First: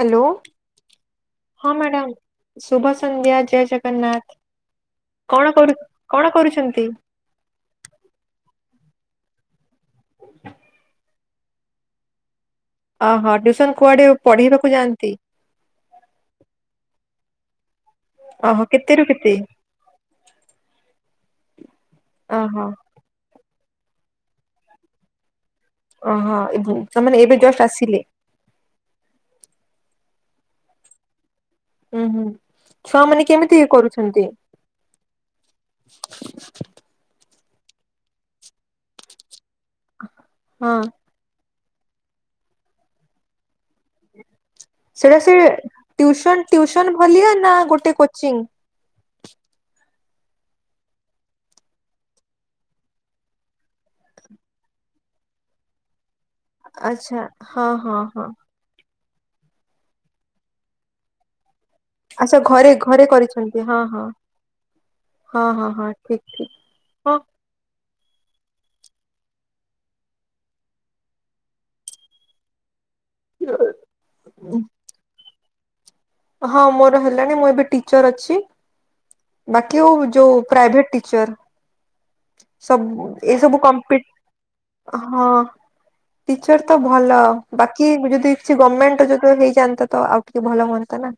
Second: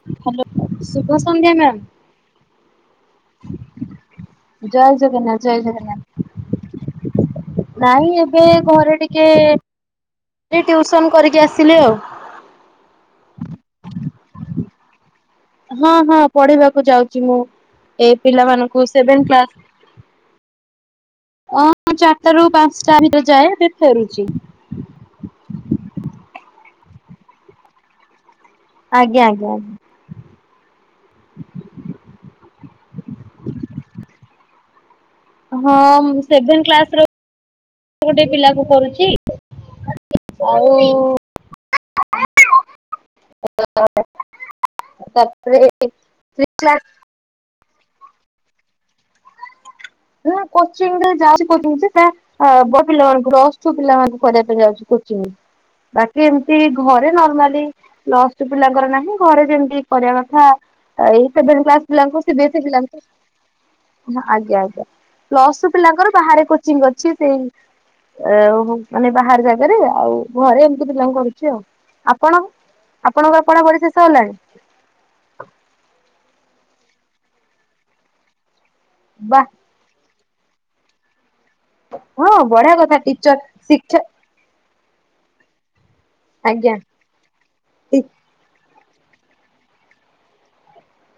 Hello ଶୁଭ ସନ୍ଧ୍ୟା ହଁ ମ୍ୟାମ୍। ମ୍ୟାଡ଼ାମ। ଶୁଭ ସନ୍ଧ୍ୟା ଜୟ ଜଗନ୍ନାଥ। ଜୟ ଜଗନ୍ନାଥ କଣ ଜୟ କରୁ ଜଗନ୍ନାଥ କଣ କରୁଛନ୍ତି? ନାଇଁ ଏବେ ଘରେ ଟିକେ ଟୁସନ କରିକି ଆସିଲେ ଆଉ। ଓହୋ ଟ୍ୟୁସନ କୁଆଡେ ପଢ଼େଇବାକୁ ଯାଆନ୍ତି? ହଁ ହଁ ପଢିବାକୁ ଯାଉଛି ମୁଁ ଏ ଓହୋ ପିଲାମାନଙ୍କୁ କେତେରୁ ସେଭେ୍ନ କେତେ? କ୍ଲାସ। ଅ ଚାରିଟା ରୁ ଓହୋ ପାଞ୍ଚଟା ଭିତରେ ଯାଏ ଏବେ ଫେରୁଛି। ଓହୋ ଏବୋ ତାହେଲେ ଏବେ ଜଷ୍ଟ ଆସିଲେ। ଆଜ୍ଞା ଆଜ୍ଞା ଆଜ୍ଞା। ଉୁଁ ହୁଁ ଛୁଆ ମାନେ କେମିତି କରୁଛନ୍ତି। ହଁ ମୁ ସେଭେନ କ୍ଲାସ ର ଗୋଟେ ପିଲା କୁ କରୁଛି। ଆଉ ହଁ [unintelligible] ସେଇଟା ସେ ତାପରେ ଥ୍ରୀ କ୍ଲାସ ତିଅସନ ଭଳିଆ ନା ଗୋଟେ କୋଚିଂ? ନା କୋଚିଂ ରେ ଯାଉଚି କୋଚି ସେ ହ ବ ପିଲାମାନଙ୍କୁ ଲ ସବୁ ପିଲାମାନାନଙ୍କୁ କରିବା ପାଇଁ ଯାଉଚି କୋଚିଂ ବା କେମିତି ଘରେ ଆଚ୍ଛା ନର୍ମାଲି ହଁ ହଁ ହଁ ନଷ୍ଟ ପିଲାଙ୍କର ନାହିଁ ଘରେ ଯେମତି କରିବା କଥା ଏଇ ଫେବୃଆରି କ୍ଲାସ ପିଲାଙ୍କୁ ଆଚ୍ଛା ସିବିଏସି ଘରେ ଘରେ ପିଲାଙ୍କୁ କରିଛନ୍ତି ହଁ ହଁ। ଆଜ୍ଞା ଆଜ୍ଞା। ହଁ ହଁ ପ୍ଲଷ୍ଟୁ ହଁ ପିଲାଙ୍କର ଠିକ ବାହାରେ ଠିକ କୋଚିଂ ଅଛି। ହଁ। ସେଇ ଏଉ ହୁ ମାନେ ବାହାର ଜାଗାରେ ଆଉ ଘରେ ଏମତି ପିଲାଙ୍କୁ କରୁଚି ଆଉ। ଆପଣ ଆପଣଙ୍କର ପଢାପଢି ଶେଷ ହେଲାଣି? ହଁ ମୋର ହେଲାଣି ମୁଁ ଏବେ ଟିଚର ଅଛି। ବା। ବାକି ଆଉ ଯୋଉ ପ୍ରାଇଭେଟ ଟିଚର୍। ହଁ ବଢିଆ ସବ୍ କଥା ଟିଚର ଏସବୁ କମ୍ପି ଶିକ୍ଷା ହଁ ଟିଚର ଆଜ୍ଞା ତ ଭଲ। ବାକି ଯଦି କିଛି ଗମେଣ୍ଟ ଯଦ ହେଇଯାନ୍ତା ତ ଆଉ ଟିକେ ଭଲ ହୁଅନ୍ତା ନା।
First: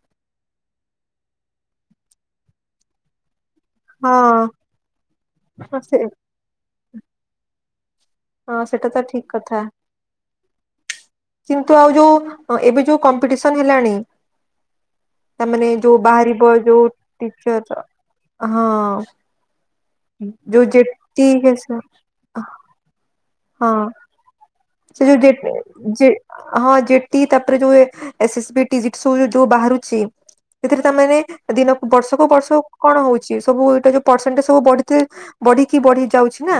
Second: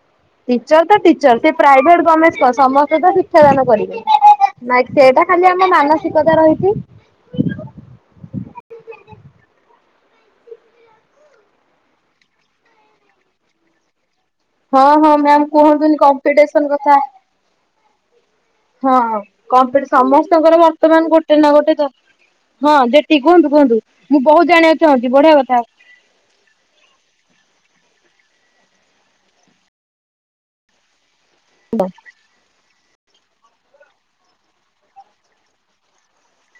ଟିଚର ତ ଟିଚର ସେ ପ୍ରାଇଭେଟ ଗମେଣ୍ଟ କଣ ସମସ୍ତେ ତ ଶିକ୍ଷାଦାନ କରି ହଁ। ନାଇଁ ସେଇଟା ଖାଲି ଆମ ସେ ମାନସିକତା ରହିଚି। ହଁ ସେଟା ତ ଠିକ କଥା। କିନ୍ତୁ ଆଉ ଯୋଉ ଏବେ ଯୋଉ କମ୍ପିଟିସନ ହେଲାଣି ହଁ ହଁ ମ୍ୟାମ୍ ତାମାନେ କୁହନ୍ତୁନି ଯୋଉ ବାହାରିବ କମ୍ପିଟିସନ ଯୋଉ କଥା। ଟିଚର ହଁ ଆଉ କମ୍ପିଟି ସମସ୍ତଙ୍କର ଯୋଉ ବର୍ତ୍ତମାନ ଯେଟି ଗୋଟେ ନା ଗୋଟେ ତ ହଁ ଯେଠି କୁହନ୍ତୁ ହଁ କୁହନ୍ତୁ ମୁଁ ବୋହୁତ ଜାଣିବାକୁ ସେ ଚାହୁଁଛି ଯୋଉ ବଢିଆ ଡେଟ କଥା ଇ ଜେ ହଁ ଜେଟି ତାପରେ ଯୋଉ A S S B T ଜିଟ୍ ଶୋ ଯୋଉ ବାହାରୁଚି। ସେଥିରେ ତାମାନେ ଦିନ ବର୍ଷକୁୁ ବର୍ଷ କଣ ହଉଚି ସବୁ ଏଇଟା ଯୋଉ ପରସେଣ୍ଟେ ସବୁ ବଢିତେ ବଢିକି ବଢି ଯାଉଚି ନା।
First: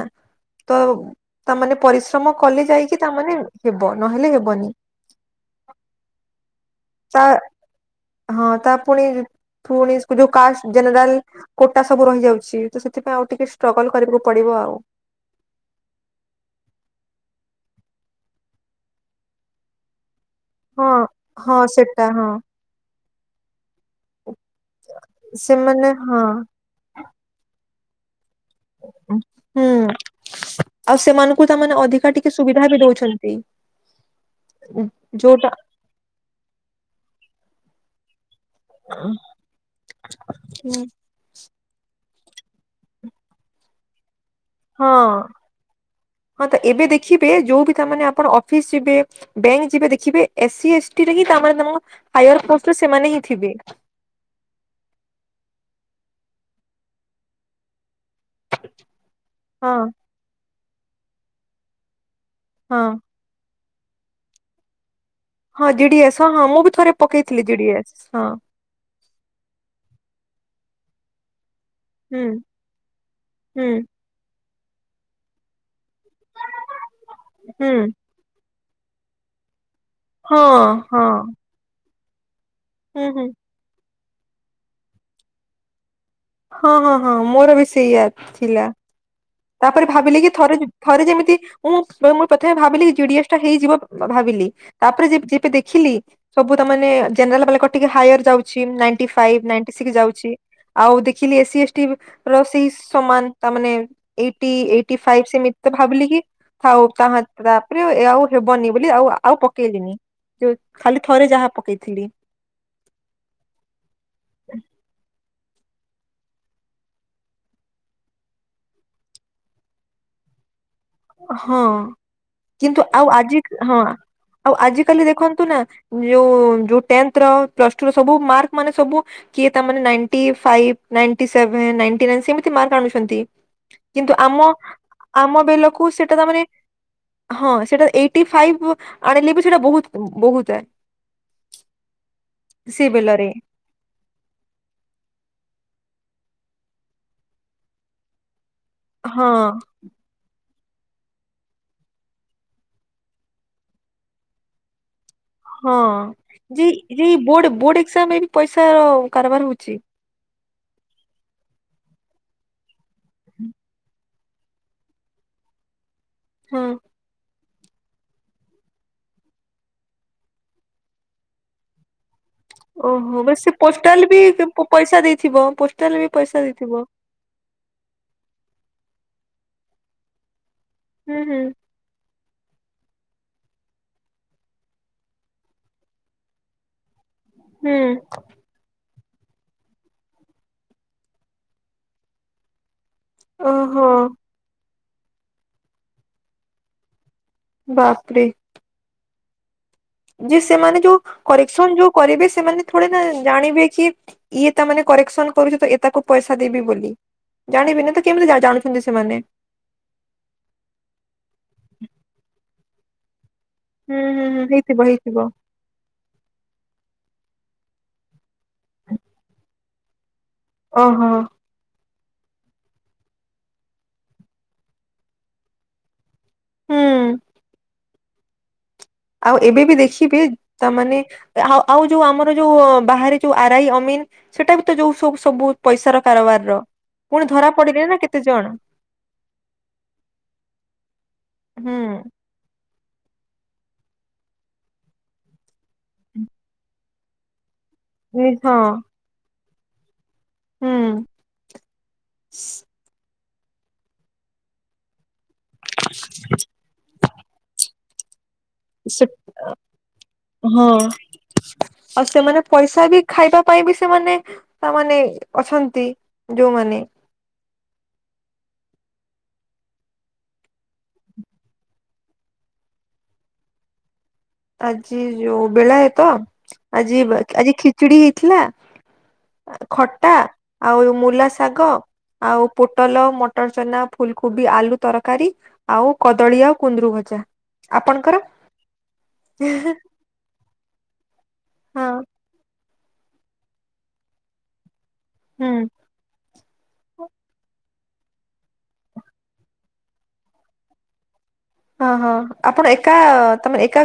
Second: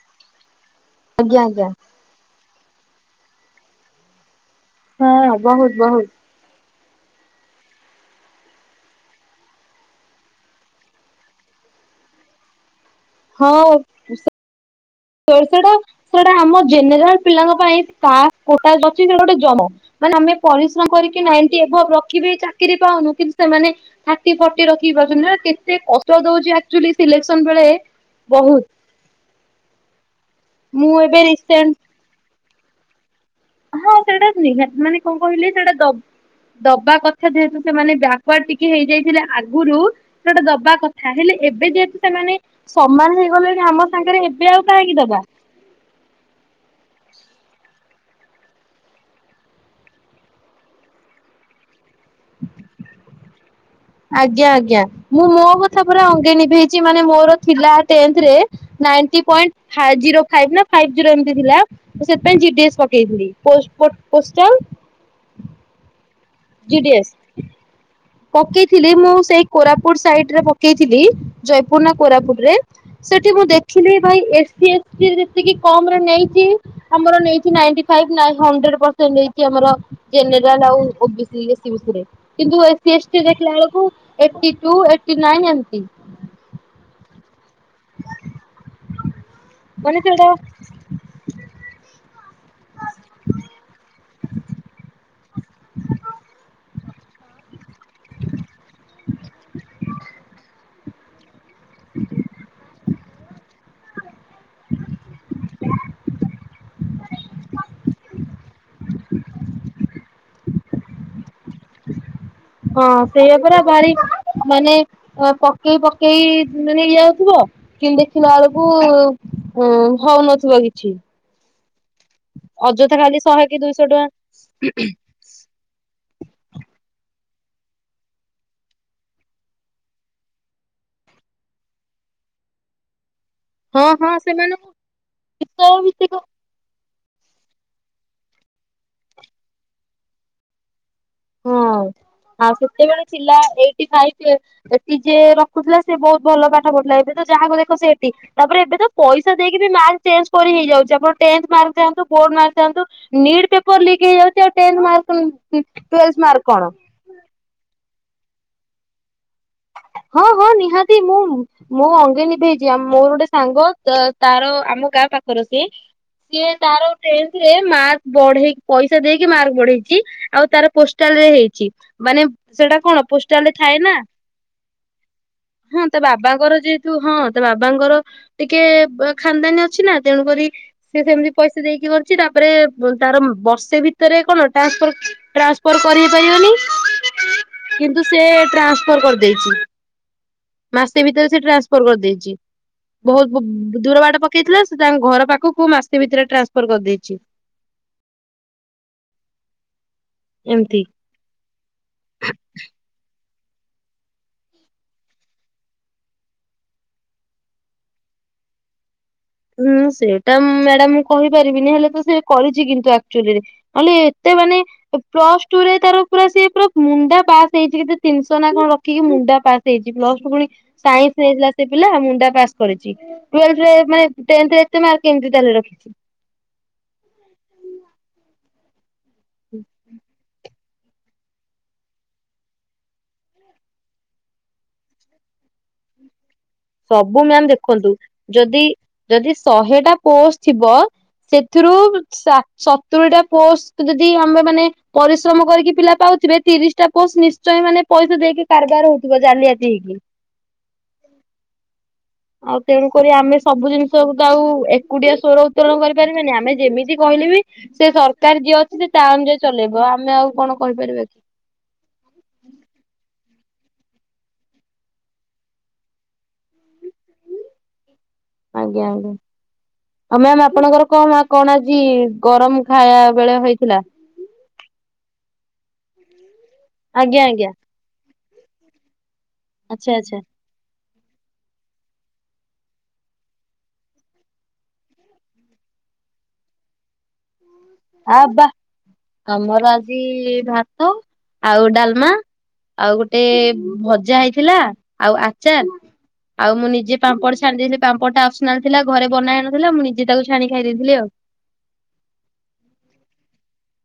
ତ ଆଜ୍ଞା ତା ଆଜ୍ଞା ମାନେ ପରିଶ୍ରମ କଲେ ଯାଇକି ତା ମାନେ ହେବ ନହେଲେ ହେବନି। ହଁ ବୋହୁତ ବୋହୁତ। ତା ହଁ ତା ପୁଣି ଫୁଣି ଯୋଉ କାଷ୍ଟ ଜେନେରାଲ କୋଟା ସବୁ ରହିଯାଉଚି ତ ସେଥିପାଇଁ ଆଉ ଟିକେ ଷ୍ଟ୍ରଗଲ୍ କରିବାକୁ ପଡିବ ଆଉ। ଅ ସେଟା ସେଟା ଆମ ଜେନେରାଲ ପିଲାଙ୍କ ପାଇଁ କାଷ୍ଟ କୋଟା ଅଛି ସେଟା ଗୋଟେ ଜୋ ମାନେ ଆମେ ପରିଶ୍ରମ ହଁ କରିକି ହଁ ନାଇଣ୍ଟି ଏଭବ୍ ସେଟା ହଁ ରଖିବେ ଚାକିରି ପାଉନୁ କିନ୍ତୁ ସେମାନେ ଥାର୍ଟି ଫର୍ଟି ରଖି ପାଉଚନ୍ତି ରେ କେତେ ସେମାନେ କଷ୍ଟ ହଁ ଦୋଉଚି ଆକଚୋଲି ସିଲେକ୍ସନ ବେଳେ ବୋହୁତ। ହୁଁ ମୁଁ ଆଉ ଏବେ ସେମାନଙ୍କୁ ତାମାନେ ରିସେଣ୍ଟ ଅଧିକା ଟିକେ ସୁବିଧା ବି ଦୋଉଛନ୍ତି। ହଁ ସେଇଟା ନିହାତି ମାନେ କଣ କହିଲେ ସେଟା ଦ ଦବା କଥା ଯେହେତୁ ସେମାନେ ବ୍ୟାକୱାର୍ଡ ଟି କି ହେଇଯାଇଥିଲେ ଆଗୁରୁ ସେଟା ଦବା କଥା ହେଲେ ଏବେ ଯେହେତୁ ସେମାନେ ସମାନ ହେଇଗଲେଣି ଆମ ସାଙ୍ଗରେ ଏବେ ଆଉ କାହିଁକି ହଁ ଦବା। ହଁ ତ ଏବେ ଦେଖିବେ ଯୋଉ ବି ତାମାନେ ଆପଣ ଅଫିସ ଯିବେ ବ୍ୟାଙ୍କ ଯିବେ ଦେଖିବେ ଏସି ଏସ୍ଟି ରେ ହିଁ [unintelligible] କାମ ରେ ତମ ହାଇଅର୍ ପୋଷ୍ଟରେ ସେମାନେ ହିଁ ଥିବେ। ଆଜ୍ଞା ଆଜ୍ଞା ମୁଁ ମୋ କଥା ପରା ଅଙ୍ଗେ ନିଭେଇଚି ମାନେ ମୋର ଥିଲା ଟେନ୍ଥ ରେ ନାଇଣ୍ଟି ପଏଣ୍ଟ ହଁ ଫାଏ ଜିରୋ ଫାଇଭ୍ ନା ଫାଇଭ୍ ଜିରୋ ଏମତି ଥିଲା। ସେଥିପାଇଁ ଜି ଡି ହଁ ଏସ ପକେଇଥିଲି। ପୋଷ୍ଟ ପୁଟ ପୋଷ୍ଟ ହଁ ଜି ଡି ଏସ ହଁ ହଁ ମୁଁ ବି ଥରେ ପକେଇଥିଲି ଜି ଡି ଏସ ହଁ। ପକେଇଥିଲେ ମୁଁ ସେଇ କୋରାପୁଟ ସାଇଟରେ ପକେଇଥିଲି। ଜୟପୁର ନା ହୁଁ କୋରାପୁଟରେ ସେଠି ମୁଁ ହୁଁ ଦେଖିଲି ଭାଇ ଏ ସି ବି ଏଫ୍ ରେ ଯେତିକି କମ ରେ ନେଇଚି ଆମର ନେଇଚି ହୁଁ ନାଇଣ୍ଟି ଫାଇଭ୍ ନାଇଁ ହଣ୍ଡ୍ରେଡ୍ ପର୍ସେଣ୍ଟ ନେଇଚି ଆମର ହଁ ଜେନେରାଲ ଆଉ ହଁ O B C A C B C ରେ କିନ୍ତୁ ଏଇ ଏ ସି ଏ ହୁଁ ଷ୍ଟି ହୁଁ ଦେଖିଲା ଏଳକୁ ଏଇଟି ଟୁ ଏଇଟି ନାଇନ୍ ଏମିତି। ହଁ ହଁ ହଁ ମୋର ବି ସେଇ ୟା ଥିଲା। ତାପରେ ମାନେ ଭାବିଲି ସେଇଟା କି ଥରେ ଥରେ ଯେମିତି ମୁଁ [unintelligible] ପ୍ରଥମେ ଭାବିଲି କି ଜି ଡି ଏସ୍ ଟା ହେଇଯିବ। ଭାବିଲି ତାପରେ ଯେବ ଯେବେ ଦେଖିଲି ସବୁ ତମେ ମାନେ ଜେନେରାଲ କଟିକି ହାଇର ଯାଉଛି ନିଣ୍ଟିଫାଇଭ ନାଏଣ୍ଟୀସିକ୍ସ ଯାଉଚି ଆଉ ଦେଖିଲି ଏ ସି ଏସ୍ ଟି ର ସେଇ ସମାନ ତା ମାନେ ଏଇଟି ଏଇଟି ଫାଇଭ୍ ସେମିତି ତ ଭାବିଲି କି ଥାଉ ତାହା ତାପରେ ଆଉ ହେବନି ବୋଲି ଆଉ ଆଉ ପକେଇଲିନି। ଯୋଉ ଖାଲି ଥରେ ଯାହା ପକେଇଥିଲି। ହଁ ସେଇଆ ପୁରା ଭାରି ମାନେ ପକେଇ ପକେଇ ମାନେ ନେଇ ଯାଉଥିବ କି ଦେଖିଲା ବେଳକୁ ଅ ହୋଉନଥିବ କିଛି। ହଁ କିନ୍ତୁ ଅଯଥା ଆଉ ଖାଲି ଆଜି ଶହେ କି ହଁ ଦୁଇଶହ ଟଙ୍କା ଆଉ ଆଜିିକାଲି ଦେଖନ୍ତୁ ନା ଯୋଉ ଯୋଉ ଟେନଥ ର ପ୍ଲସ ଟୁ ର ସବୁ ମାର୍କ ମାନେ ସବୁ କିଏ ତା ninety five ninety seven ninety nine ସେମିତି ମାର୍କ ଆଣୁଛନ୍ତି। ହଁ ହଁ କିନ୍ତୁ ଆମ ସେମାନଙ୍କୁ ଆମ ବିଷୟ ବେଲକୁ ସେଟା ଭିତ୍ତିକ ତମେ ହଁ ସେଟା ଏଇଟି ଫାଇଭ୍ ଆଣିଲେ ବି ସେଇଟା ବହୁତ୍ ବହୁତ୍ ଥାଏ। ହୁଁ ଆଉ ସେ ସେତେବେଳେ ବେଲରେ ଥିଲା ଏଇଟି ଫାଇଭ୍ ଏଠି ଯିଏ ରଖୁଥିଲା ସେ ବହୁତ୍ ଭଲ ପାଠ ପଢୁଥିଲା ଏବେ ତ ଯାହାକୁ ଦେଖ ସେ ଏଠି ତାପରେ ଏବେ ତ ହଁ ପଇସା ଦେଇକି ବି ମାର୍କ ଚେଞ୍ଜ କରି ହେଇଯାଉଛି ଆପଣ ଟେନ୍ତଃ ମାର୍କ ଯଆନ୍ତୁ ବୋର୍ଡ ମାର୍କ ଯାଆନ୍ତୁ ନିଟ୍ ପେପର ଲିକ ହେଇଯାଉଚି ଆଉ ଟେନ୍ତଃ ମାର୍କ ହଁ ଟୁଏଲ୍ଥ ମାର୍କ ଯେ କଣ ଯେ ବୋର୍ଡ ଏକ୍ସାମରେ ବି ପଇସାର କାରବାର ହଉଚି। ହଁ ହଁ ନିହାତି ମୁଁ ମୁଁ ଅଙ୍ଗେ ନିଭେଇଛି ମୋର ଗୋଟେ ସାଙ୍ଗ ତ ତାର ଆମ ଗାଁ ପାଖର ସିଏ ସିଏ ହଁ ତାର ଟେନ୍ଥରେ ମାର୍କ ବଢେଇ ପଇସା ଦେଇକି ମାର୍କ ବଢେଇଛି ଆଉ ତାର ପୋଷ୍ଟାଲରେ ହେଇଛି। ମାନେ ସେଟା କଣ ପୋଷ୍ଟାରେ ଥାଏ ନା। କୁ ପଇସା ଦେଇଥିବ। ହଁ ପୋଷ୍ଟାଲ ତା ବି ପଇସା ବାବାଙ୍କର ଦେଇଥିବ। ଯେହେତୁ ହଁ। ତା ବାବାଙ୍କର ଟିକେ ଖାନଦାନୀ ଅଛି ନା ତେଣୁକରି ସେ ହୁଁ ସେମିତି ହୁଁ ପଇସା ଦେଇକି କରି ଛି ତାପରେ ତାର ବର୍ଷେ ଭିତରେ କଣ ଟାନ୍ସପର୍ ଟ୍ରାନ୍ସଫର କରିବି ପାରିବନି ହୁଁ। କିନ୍ତୁ ସେ ଟ୍ରାନ୍ସଫର କରିଦେଇଛି। ମାସେ ଭିତରେ ସେ ଟ୍ରାନ୍ସଫର କରିଦେଇଛି ବହୁତ୍ ଓହୋ ଦୂର ବାଟ ପକେଇଥିଲା। ତାଙ୍କ ଘର ପାଖକୁ ମାସେ ଭିତରେ ଟ୍ରାନ୍ସଫର କରିଦେଇଛି। ବାପରେ। ଯେ ଏମିତି। ସେମାନେ ଯୋଉ କରେକ୍ସନ ଯୋଉ କରିବେ ସେମାନେ ଥଡ଼ିନା ଜାଣିବେ କି ଇଏ ତାମାନେ କରେକ୍ସନ କରୁଚି ତ ଇଏ ତାକୁ ପଇସା ଦେବି ବୋଲି। ଜାନିବେନା ତ କେମିତି ଜା ଜାଣୁଛନ୍ତି ସେମାନେ? ହୁଁ ସେଇଟା ମ୍ୟାଡାମ ମୁଁ କହିପାରିବିନି ହେଲେ ତ ସେ କରିଛି କିନ୍ତୁ ଆକ୍ଚୁଆଲିରେ। ନହଲେ ହୁଁ ହୁଁ ଏତେ ହୁଁ ମାନେ ହେଇଥିବ ହେଇଥିବ ପ୍ଲସ୍ ଟୁରେ ତାର ପୁରା ସେ ପୁରା ମୁଣ୍ଡା ପାସ୍ ହେଇଚି କେତେ ତିନିଶହ ନା କଣ ରଖିକି ମୁଣ୍ଡା ପାସ୍ ହେଇଛି ପ୍ଲସ୍ ଟୁ ଫୁଣି ଓହୋ ସାଇନ୍ସ ନେଇଥିଲା ସେ ପିଲା ମୁଣ୍ଡା ପାସ୍ କରିଚି ଟୁ ଏଲ୍ଥରେ ମାନେ ଟେନ୍ଥରେ ଏତେ ମାର୍କ କେମିତି ତାହେଲେ ରଖିଛି। ହୁଁ। ଆଉ ଏବେ ବି ଦେଖିବେ ତାମାନେ ଆ ଆଉ ଯୋଉ ଆମର ଯୋଉ ବାହାରେ ଯୋଉ ଆରାଇ ଅମିନ ସେଇଟା ବି ତ ଯୋଉ ସବୁ ସବୁ ପଇସାର କାରବାର ର। ସବୁ ପୁଣି ମ୍ୟାାମ ଧରା ପଡିଲେ ଦେଖନ୍ତୁ ନା କେତେ ଜଣ ଯଦି ଯଦି ଶହେଟା ପୋଷ୍ଟ ଥିବ ସେଥିରୁ ହୁଁ ସା ସତୁରି ଟା ପୋଷ୍ଟ ଯଦି ଆମେ ମାନେ ପରିଶ୍ରମ କରିକି ପିଲା ପାଉଥିବେ ତିରିଶ ଟା ପୋଷ୍ଟ ନିଶ୍ଚୟ ମାନେ ପଇସା ନି ଦେଇକି ହଁ କାରବାର ହଉଥିବ ଜାଲିିଆତି ହେଇକି। ହୁଁ। ଆଉ ତେଣୁକରି ଆମେ ସବୁ ଜିନିଷକୁ ତ ଆଉ ଏକୁଟିଆ ସ୍ୱର ଉତ୍ତୋରଣ କରିପାରିବେନି ଆମେ ଯେମିତି କହିଲେ ବି ସେ ସରକାର ଯିଏ ଅଛିନ୍ତି ସେ ତାଅନୁଯାୟୀ ଚଲେଇବ ଆମେ ଆଉ କଣ ହଁ କହିପାରିବା କି? ଆଉ ସେମାନେ ପଇସା ବି ଖାଇବା ପାଇଁ ବି ସେମାନେ ତାମାନେ ଅଛନ୍ତି ଯୋଉମାନେ। ଆଜ୍ଞା ଆଜ୍ଞା। ଆଉ ମ୍ୟାମ ଆପଣଙ୍କର କଣ କଣ ଆଜି ଗରମ ଖାଇବା ବେଳେ ହେଇଥିଲା? ଆଜି ଯୋଉ ବେଳାଏତ ଆଜି ଆଜ୍ଞା ବା ଆଜ୍ଞା ଆଜି ଖିଚୁଡ଼ି ହେଇଥିଲା। ଆଁ ଆଚ୍ଛା ଖଟା ଆଚ୍ଛା ଆଉ ମୂଲା ଶାଗ। ଆଉ ପୋଟଲ ମଟର ଚନା ଫୁଲକୋବି ଆଲୁ ତରକାରୀ। ଆଉ କଦଳୀ ଆଉ କୁନ୍ଦୁରୁ ଭଜା ଆ ଆପଣଙ୍କର? ବା ଆମର ଆ ଜି ଭାତ ଆଉ ହଁ ଡ଼ାଲମା ଆଉ ଗୋଟେ ଭଜା ହେଇଥିଲା। ଆଉ ହୁଁ ଆଚାର। ଆଉ ମୁଁ ନିଜେ ପାମ୍ପଡ ଛାଣି ଦେଇଥିଲି ପାମ୍ପଡ ଟା ଆସନା ଥିଲା ଘରେ ବନା ହେଇ ନଥିଲା ମୁଁ ନିଜେ ତାକୁ ଛାଣି ଖାଇ ଦେଇଥିଲି ଆଉ। ହଁ ହଁ ଆପଣ ଏକା ତମେ ଏକା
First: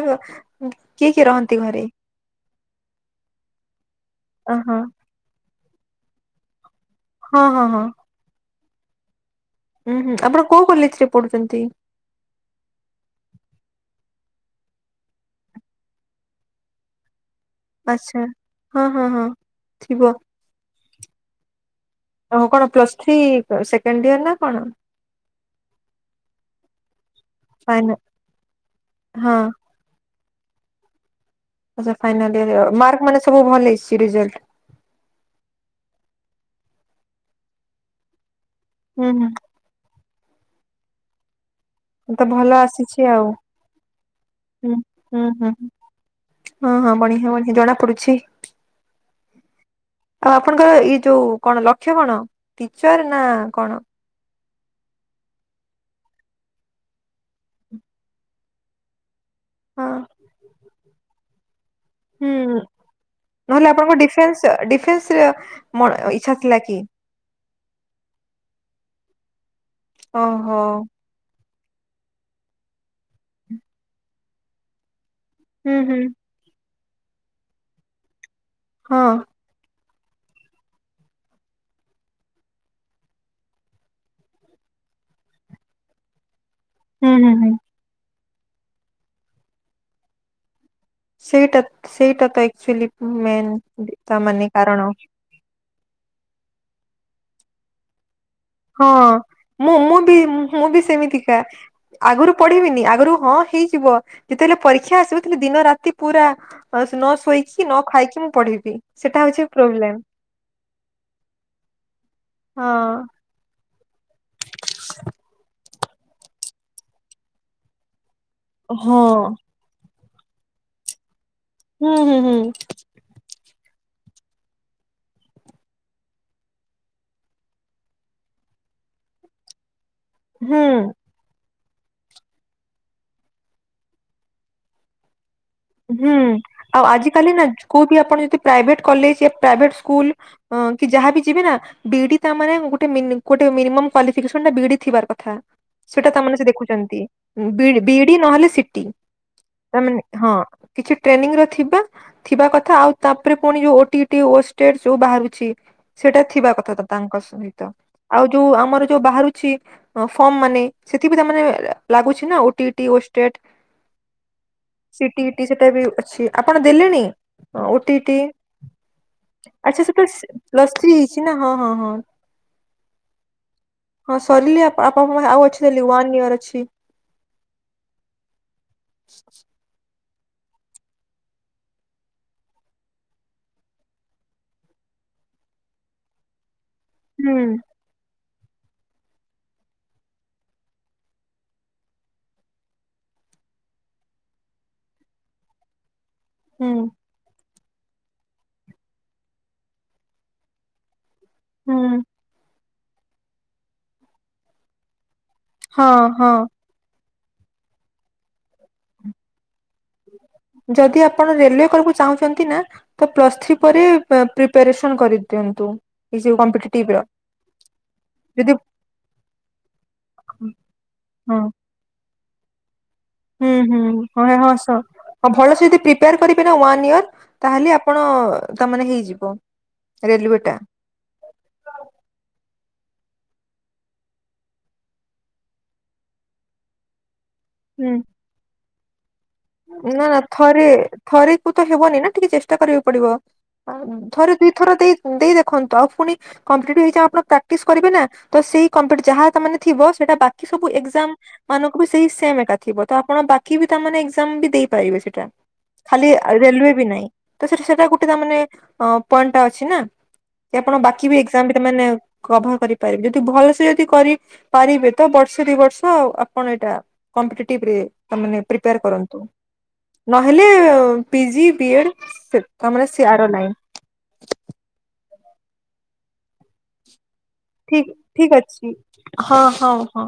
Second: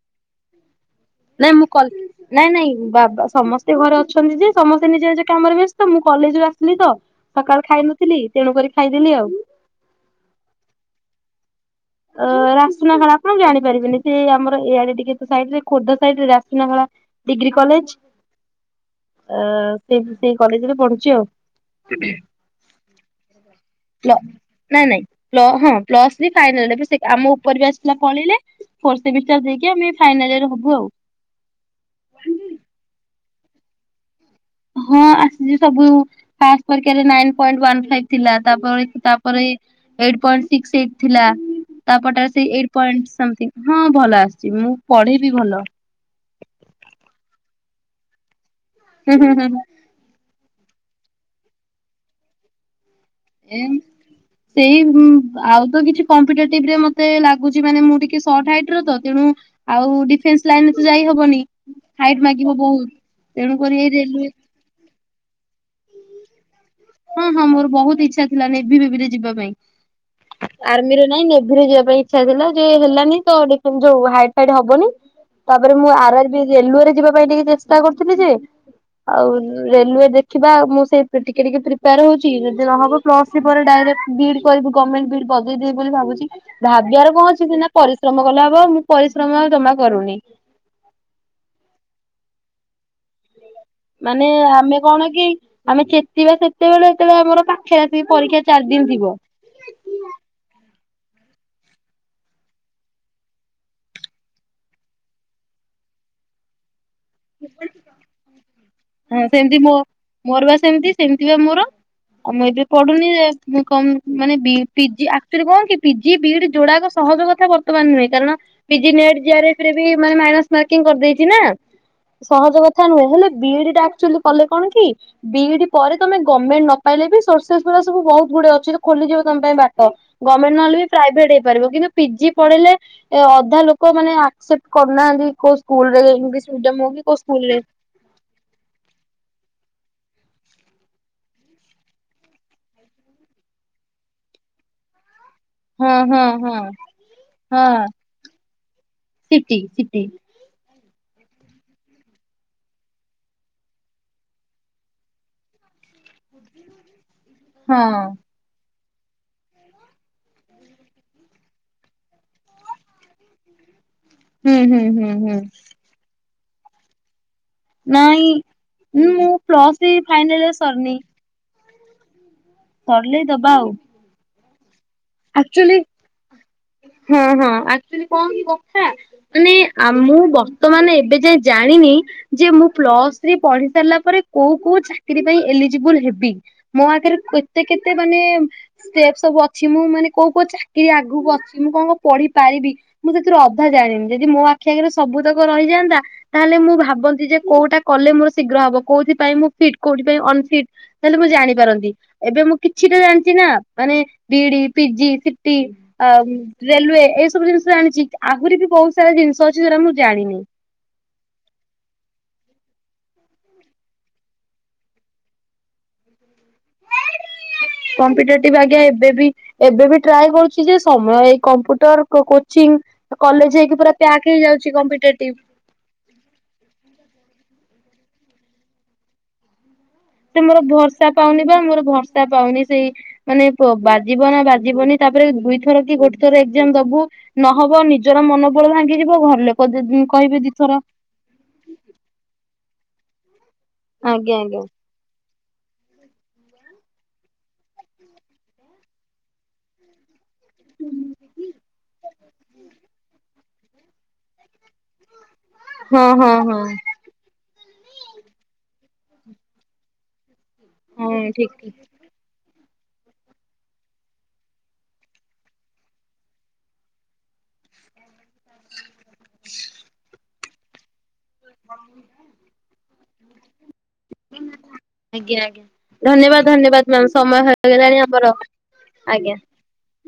କିଏ କିଏ ନାଇଁ ରହନ୍ତି ମୁଁ କ ଘରେ ନାଇଁ ନାଇଁ ବାବା ସମସ୍ତେ ଘରେ ଅଛନ୍ତି ଯେ ଓହୋ ସମସ୍ତେ ନିଜେ ନିଜ କାମରେ ବ ତ ମୁଁ କଲେଜରୁୁ ଆସିଲି ତ ହଁ ହଁ ସକାଳୁ ହଁ ଖାଇନଥିଲି ତେଣୁ କରି ଖାଇଦେଲି ଆଉ। ଉଁ ହୁଁ ଆପଣ କୋଉ କଲେଜ ରେ ପଢୁଛନ୍ତି? ଅ ରାସୁନା ଖେଳା ଆପଣ ଜାଣିପାରିବେନି ସେ ଆମର ଏଇଆଡେ ଟିକେ ତ ସାଇଡ ରେ ଖୋର୍ଦ୍ଧା ସାଇଡ ରେ ରାସୁନା ଖେଳା ଡିଗ୍ରୀ କଲେଜ ଆଚ୍ଛା ହଁ ହଁ ହଁ ଅ ସେ ଥିବ ସେ କଲେଜରେ ପଢୁଛି ଆଉ। ଓହୋ କଣ ପ୍ଲସ୍ ଥ୍ରୀ ସେକେଣ୍ଡ ପ୍ଳ ଇୟର ନା କଣ? ନାଇଁ ନାଇଁ ପ୍ଲ ହଁ ପ୍ଲସ୍ ଥି ଫାଇନାଲ ଏବେ ସେ ଆମ ଉପରେ ବି ଫାଇନା ଆସିଥିଲା ପଳେଇଲେ ଫୋର୍ ହଁ ସେମିଷ୍ଟର ଦେଇକି ଆମେ ଫାଇନାଲ ଉୟର ହବୁ ଆଉ। ଆଚ୍ଛା ଫାଇନାଲ ଇୟର ମାର୍କ ମାନେ ସବୁ ଭଲ ହେଇଛି ରେଜଲ୍ଟ? ହଁ ଆସିଛି ସବୁ ଫାର୍ଷ୍ଟ ପରୀକ୍ଷା ରେ ନାଇନ ପଏଣ୍ଟ ୱାନ ଫାଇପ ଥିଲା ତାପରେ ହୁଁ ହୁଁ ତାପରେ ଏଇଟ ପଏଣ୍ଟ ସିକ୍ସ ଏଇଟ ଥିଲା। ତାପର ତ ଟା ସେ ଭଲ ଏଇଟ ଆସିଛି ପଏଣ୍ଟ ଆଉ ସମଥିଙ୍ଗ ହଁ ଭଲ ଆସିଛି ହୁଁ ମୁଁ ହୁଁ ପଢେଇବି ହୁଁ ଭଲ। ହଁ ହଁ ବଢିଆ ବା କି ଜଣା ପଡୁଛି। ହୁଁ ହୁଁ ହୁଁ ହୁଁ। ଆଉ ଆପଣଙ୍କର ଇ ଯୋଉ କଣ ଲକ୍ଷ୍ୟ କଣ ଟିଚର ନା ଏ କଣ? ସେଇ ଉଁ ଆଉ ତ କିଛି କମ୍ପିଟେଟିଭରେ ମତେ ଲାଗୁଛି ମାନେ ମୁଁ ଟିକେ ସଟ ହାଇଟ ର ତ ତେଣୁ ହଁ ଆଉ ଡିଫେନ୍ସ ଲାଇନ ରେ ତ ଯାଇ ହବନି। ହାଇଟ୍ ହୁଁ ମାଗିବ ବହୁତ ତେଣୁକରି ଏଇ ରେଲୱେ ଡିଫେନ୍ସରେ ମୋ ଇଚ୍ଛା ଥିଲା କି? ହୁଁ ହୁଁ ମୋର ବହୁତ ଇଚ୍ଛା ଥିଲା ନେଭି ଫେଭିରେ ଯିବା ଓହୋ ପାଇଁ ଆର୍ମି ରେ ନାଇଁ ନେଭିରେ ଯିବା ପାଇଁ ଇଚ୍ଛା ଥିଲା ଯେ ହେଲାନି ତ ଡିଫେନ୍ ଯୋଉ ହାଇଟ ଫାଇଟ ହବନି। ତାପରେ ହୁଁ ମୁଁ ହୁଁ ଆର ଆର ବି ରେଲୱେ ରେ ଯିବା ପାଇଁ ଟିକେ ଚେଷ୍ଟା କରୁଥିଲି ଯେ ହଁ ଆଉ ରେଲୱେ ଦେଖିବା ମୁଁ ସେଇ ଟିକେ ଟିକେ ପ୍ରି ପ୍ରିପାୟର ହଉଛି ଯଦି ନହବ ପ୍ଲସ ଥ୍ରି ପରେ ଡାଇରେକ୍ଟ ବି ଇ ଡି କରିବି ଗମେଣ୍ଟ ବି ଇ ଡି ବଜେଇଦେବି ବୋଲି ଭାବୁଛି। ଭାବିବାର ହୁଁ ହୁଁ କଣ ଅଛି ହୁଁ ସିନା ପରିଶ୍ରମ କଲେ ହବ ମୁଁ ପରିଶ୍ରମ ଆଉ ଜମା କରୁନି। ସେଇଟା ସେଇଟା ତ ଆକଚୁଲି ମେନ୍। ତା ମାନେ ଆମେ କାରଣ କଣ କି ଆମେ ଚେତିବା ସେତେବେଳେ ଯେତେବେଳେ ଆମର ପାଖରେ ଆସିକି ପରୀକ୍ଷା ଚାରି ଦିନ ହଁ ଥିବ। ମୁଁ ମୁଁ ବି ମୁଁ ବି ସେମିତିକା। ଆଗରୁ ପଢିବିନି ଆଗରୁ ହଁ ହେଇଯିବ ଯେତେବେଳେ ପରୀକ୍ଷା ଆସିବ ସେତେବେଳେ ଦିନ ରାତି ପୁରା ଆଉ ନ ଶୋଇକି ନ ଖାଇକି ମୁଁ ପଢିବି। ହଁ ସେଟା ହଉଛି ସେମିତି ମୋ ପ୍ରୋବ୍ଲେମ ମୋର ବା ସେମିତି ସେମିତି ବା ମୋର। ଆଉ ମୁଁ ଏବେ ହଁ। ପଢୁନି ଯେ ମୁଁ କ ମାନେ ପି ପି ଜି ଆକଚୁଲି କଣ କି ପି ଜି ବି ଡି ଯୋଉ ଗୁଡାକ ସହଜ କଥା ବର୍ତ୍ତମାନ ନୁହେଁ କାରଣ। ପି ଜି ହୁଁ ନେଟ ଜାରେ ସେରେ ବି ମନେ ମାଇନସ ମାର୍କିଂ କରିଦେଇଛି ନା ହୁଁ ହୁଁ ସହଜ କ କଥା ନୁହେଁ ହେଲେ ବି ଇ ଡି ଟା ଆକଚୁଲି କଲେ କଣ କି ବି ଇ ଡି ପରେ ତମେ ଗମେଣ୍ଟ ନ ପାଇଲେ ବି ସୋର୍ସେସ ଗୁରା ସବୁ ବହୁତ ଗୁଡେ ଅଛି ଖୋଲିଯିବ ତମ ପାଇଁ ବାଟ। ଗମେଣ୍ଟ ହୁଁ ନହେଲେ ବି ପ୍ରାଇଭେଟ ପାରିବ କିନ୍ତୁ ପି ଜି ପଢେଇଲେ ଏ ଅଧା ଲୋକ ମାନେ ଆକସେପ୍ଟ କରୁନାହାନ୍ତି କ ହୁଁ ଆଉ ଆଜି କାଲି ନା କୋଉ ବି ଆପଣ ଯଦି ପ୍ରାଇଭେଟ କଲେଜ ୟା ପ୍ରାଇଭେଟ ସ୍କୁଲ ହଁ କି ଯାହାବି ଯିବେ ନା ବିଇଡି ତା ମାନେ ଗୋଟେ ମିନି ଗୋଟେ ମିନିମ କ୍ୟୁଲିଫି କେଷନରେ ବିଡି ଥିବାର କଥା। ହଁ ସେଟା ହଁ ତାମାନେ ସେ ହଁ ଦେଖୁଛନ୍ତି ବି ହଁ ବିଡି ନହେଲେ ସିଟି ସିଟି ତାମାନେ ସିଟି ହଁ। କିଛି ଟ୍ରେନିଂ ର ଥିବା ଥିବା କଥା ଆଉ ତାପରେ ପୁଣି ଯୋଉ ଓଟିଟି ଓଷ୍ଟେଯେ ଯୋଉ ବାହାରୁଛି। ସେଇଟା ଥିବା କଥା ତ ତାଙ୍କ ସହିତ। ହଁ। ଆଉ ଯୋଉ ଆମର ଯୋଉ ବାହାରୁଛି ପଫର୍ମ ମାନେ ସେଥି ବି ତା ମାନେ ଲାଗୁଛି ନା ଓଟିଟି ଓଷ୍ଟେଟ ହୁଁ ହୁଁ ହୁଁ। ଓ ଟି ହୁଁ ଟି ସେତେବି ଅଛି ଆପଣ ଦେଲେଣି। ଓ ଟି ଟି ନାଇଁ ମୁଁ ପ୍ଲସ୍ ଆଛା ଥ୍ରୀ ସେତେବେଳେ ଫାଇନାଲ ପ୍ଲସ୍ ସରିନି ଥ୍ରୀ ହେଇଛି ନା ହଁ ହଁ ହଁ। ସରିଲେ ଦବା ଆଉ। ହଁ ସରିରେ ଆ [unintelligible] ଆଚୁଲି ହଁ ହଁ ଆଚୁଲି କଣ କି କଥା ମାନେ ଆ ମୁଁ ବର୍ତ୍ତମାନ ଏବେ ଯାଏଁ ଜାଣିନି ଯେ ମୁଁ ପ୍ଲସ ଥ୍ରି ପଢ଼ି ସାରିଲା ପରେ କୋଉ କୋଉ ଚାକିରି ପାଇଁ ଏଲିଜିବୁଲ ହେବି। ମୋ ଆଗରେ ହୁଁ କେତେ କେତେ ମାନେ ଷ୍ଟେପ ସବୁ ଅଛି ମୁଁ ମାନେ କୋଉ କୋଉ ଚାକିରି ଆଗକୁ ଅଛି ମୁଁ କଣ କଣ ପଢ଼ିପାରିବି? ମୁଁ ସେଥିରୁ ଅଧା ଜାଣିନି ଯଦି ମୋ ଆଖି ଆଗରେ ସବୁତକ ରହିଯାଆନ୍ତା। ତାହେଲେ ହୁଁ ମୁଁ ଭାବନ୍ତି ଯେ କୋଉଟା କଲେ ମୋର ଶୀଘ୍ର ହବ କୋଉଥି ପାଇଁଁ ମୁଁ ଫିଟ୍ କୋଉଥି ପାଇଁ ଅନଫିଟ୍ ତାହେଲେ ମୁଁ ହୁଁ ଜାଣିପାରନ୍ତି ଏବେ ମୁଁ କିଛିଟା ଜାଣିଛି ନା ମାନେ ବିଇଡି, ପିଜି, ସି ଟି ହଁ ହଁ ଆଉ ରେଲୁୱେ ଏଇ ସବୁ ଜିନିଷ ଜାଣିଛି ଆହୁରି ବି ବହୁତ ସାରା ଜିନିଷ ଅଛି ଯୋଉଟା ମୁଁ ଜାଣିନି। ଯଦି ଆପଣ ରେଲୱେ କରିବାକୁ ଚାହୁଁଛନ୍ତି ନା ତ ପ୍ଲସ ଥ୍ରୀ ପରେ ପ୍ରିପାରେସନ କରିଦିଅନ୍ତୁ ଏଇ ଯୋଉ କମ୍ପିଟି ଟିପ୍ ର। ଯଦି କମ୍ପିଟେଟିଭ ଆଜ୍ଞା ଏବେ ବି ଏବେ ବି ଟ୍ରାଏ କରୁଛି ଯେ ହଁ ସମୟଏଇ କମ୍ପୁଟର କୋ କୋ ଚିଙ୍ଗ ହୁଁ କଲେଜ ହେଇକି ପୁରା ପ୍ୟାକ୍ ହେଇଯାଉଛି କମ୍ପିଟେଟିଭ। ଆପଣ ସେ ଯଦି ପ୍ରି ପେୟାର କରିବେନା ୱାନ ଇୟର ତାହେଲେ ଆପଣ ତାମାନେ ହେଇଯିବ। ରେଲୱେ ସେ ଟା ମୋର ଭରସା ପାଉନି ବା ମୋର ଭରସା ପାଉନି ସେଇ ମାନେ ପ ବାଜିବ ନା ବାଜିବନି ତାପରେ ଦୁଇଥର କି ଗୋଟେ ଥର ଏକ୍ଜାମ ଦବୁ। ନହବ ହୁଁ ନିଜର ମନବୋଳ ଭାଙ୍ଗିଯିବ ଘର ଲୋକ ନା ନା କହିବେ ଦିଥର। ଥରେ କୁ ତ ହେବନି ନା ଟିକେ ଚେଷ୍ଟା କରିବାକୁ ପଡ଼ିବ ଥରେ ଆଜ୍ଞା ଆଜ୍ଞା। ଦୁଇଥର ଦେଇ ଦେଇ ଦେଖନ୍ତୁ ଆଉ ଫୁଣି କମ୍ପିଟେଟିଭ ଏକ୍ଜାମ ଆପଣ ପ୍ରାଟିସ କରିବେ ନା ତ ସେଇ କମ୍ପିଟ ଯାହା ତା ମାନେ ଥିବ ସେଇଟା ବା କି ସବୁ ଏକ୍ଜାମ ମାନଙ୍କୁ ବି ସେଇ ସେମ ଏକା ଥିବ ତ ଆପଣ ବାକି ବି ତା ମାନେ ଏକ୍ଜା ଜାମ୍ ଦେଇପାରିବେ ସେଇଟା ହଁ ଖାଲି ହଁ ହଁ। ରେଲୱେ ବି ନାଇଁ। ତ ସେଟା ସେଟା ଗୋଟେ ତାମାନେ ପଏଣ୍ଟଟା ଅଛି ନା ଆପଣ ବାକିଵି ହଁ ଏକ୍କାମ ଠିକ ବି ତା ଠିକ ମାନେ କଭର କରିପାରିବେ ଯଦି ଭଲସେ ଯଦି କରିପାରିବେ ତ ବର୍ଷ ଦି ବର୍ଷ ଆପଣ ଏଇଟା କମ୍ପିଟିଟିବରେ ତାମାନେ ପ୍ରିପାୟାର କରନ୍ ନହେଲେ ପିଜି ବି ଏଡ଼ [unintelligible] ଆଜ୍ଞା ଆଜ୍ଞା ଧନ୍ୟବାଦ ଧନ୍ୟବାଦ ମ୍ୟାମ ସମୟ ହେ ଠିକ୍ ଠିକ୍ ଅଛି ହଁ ହଁ ହଁ।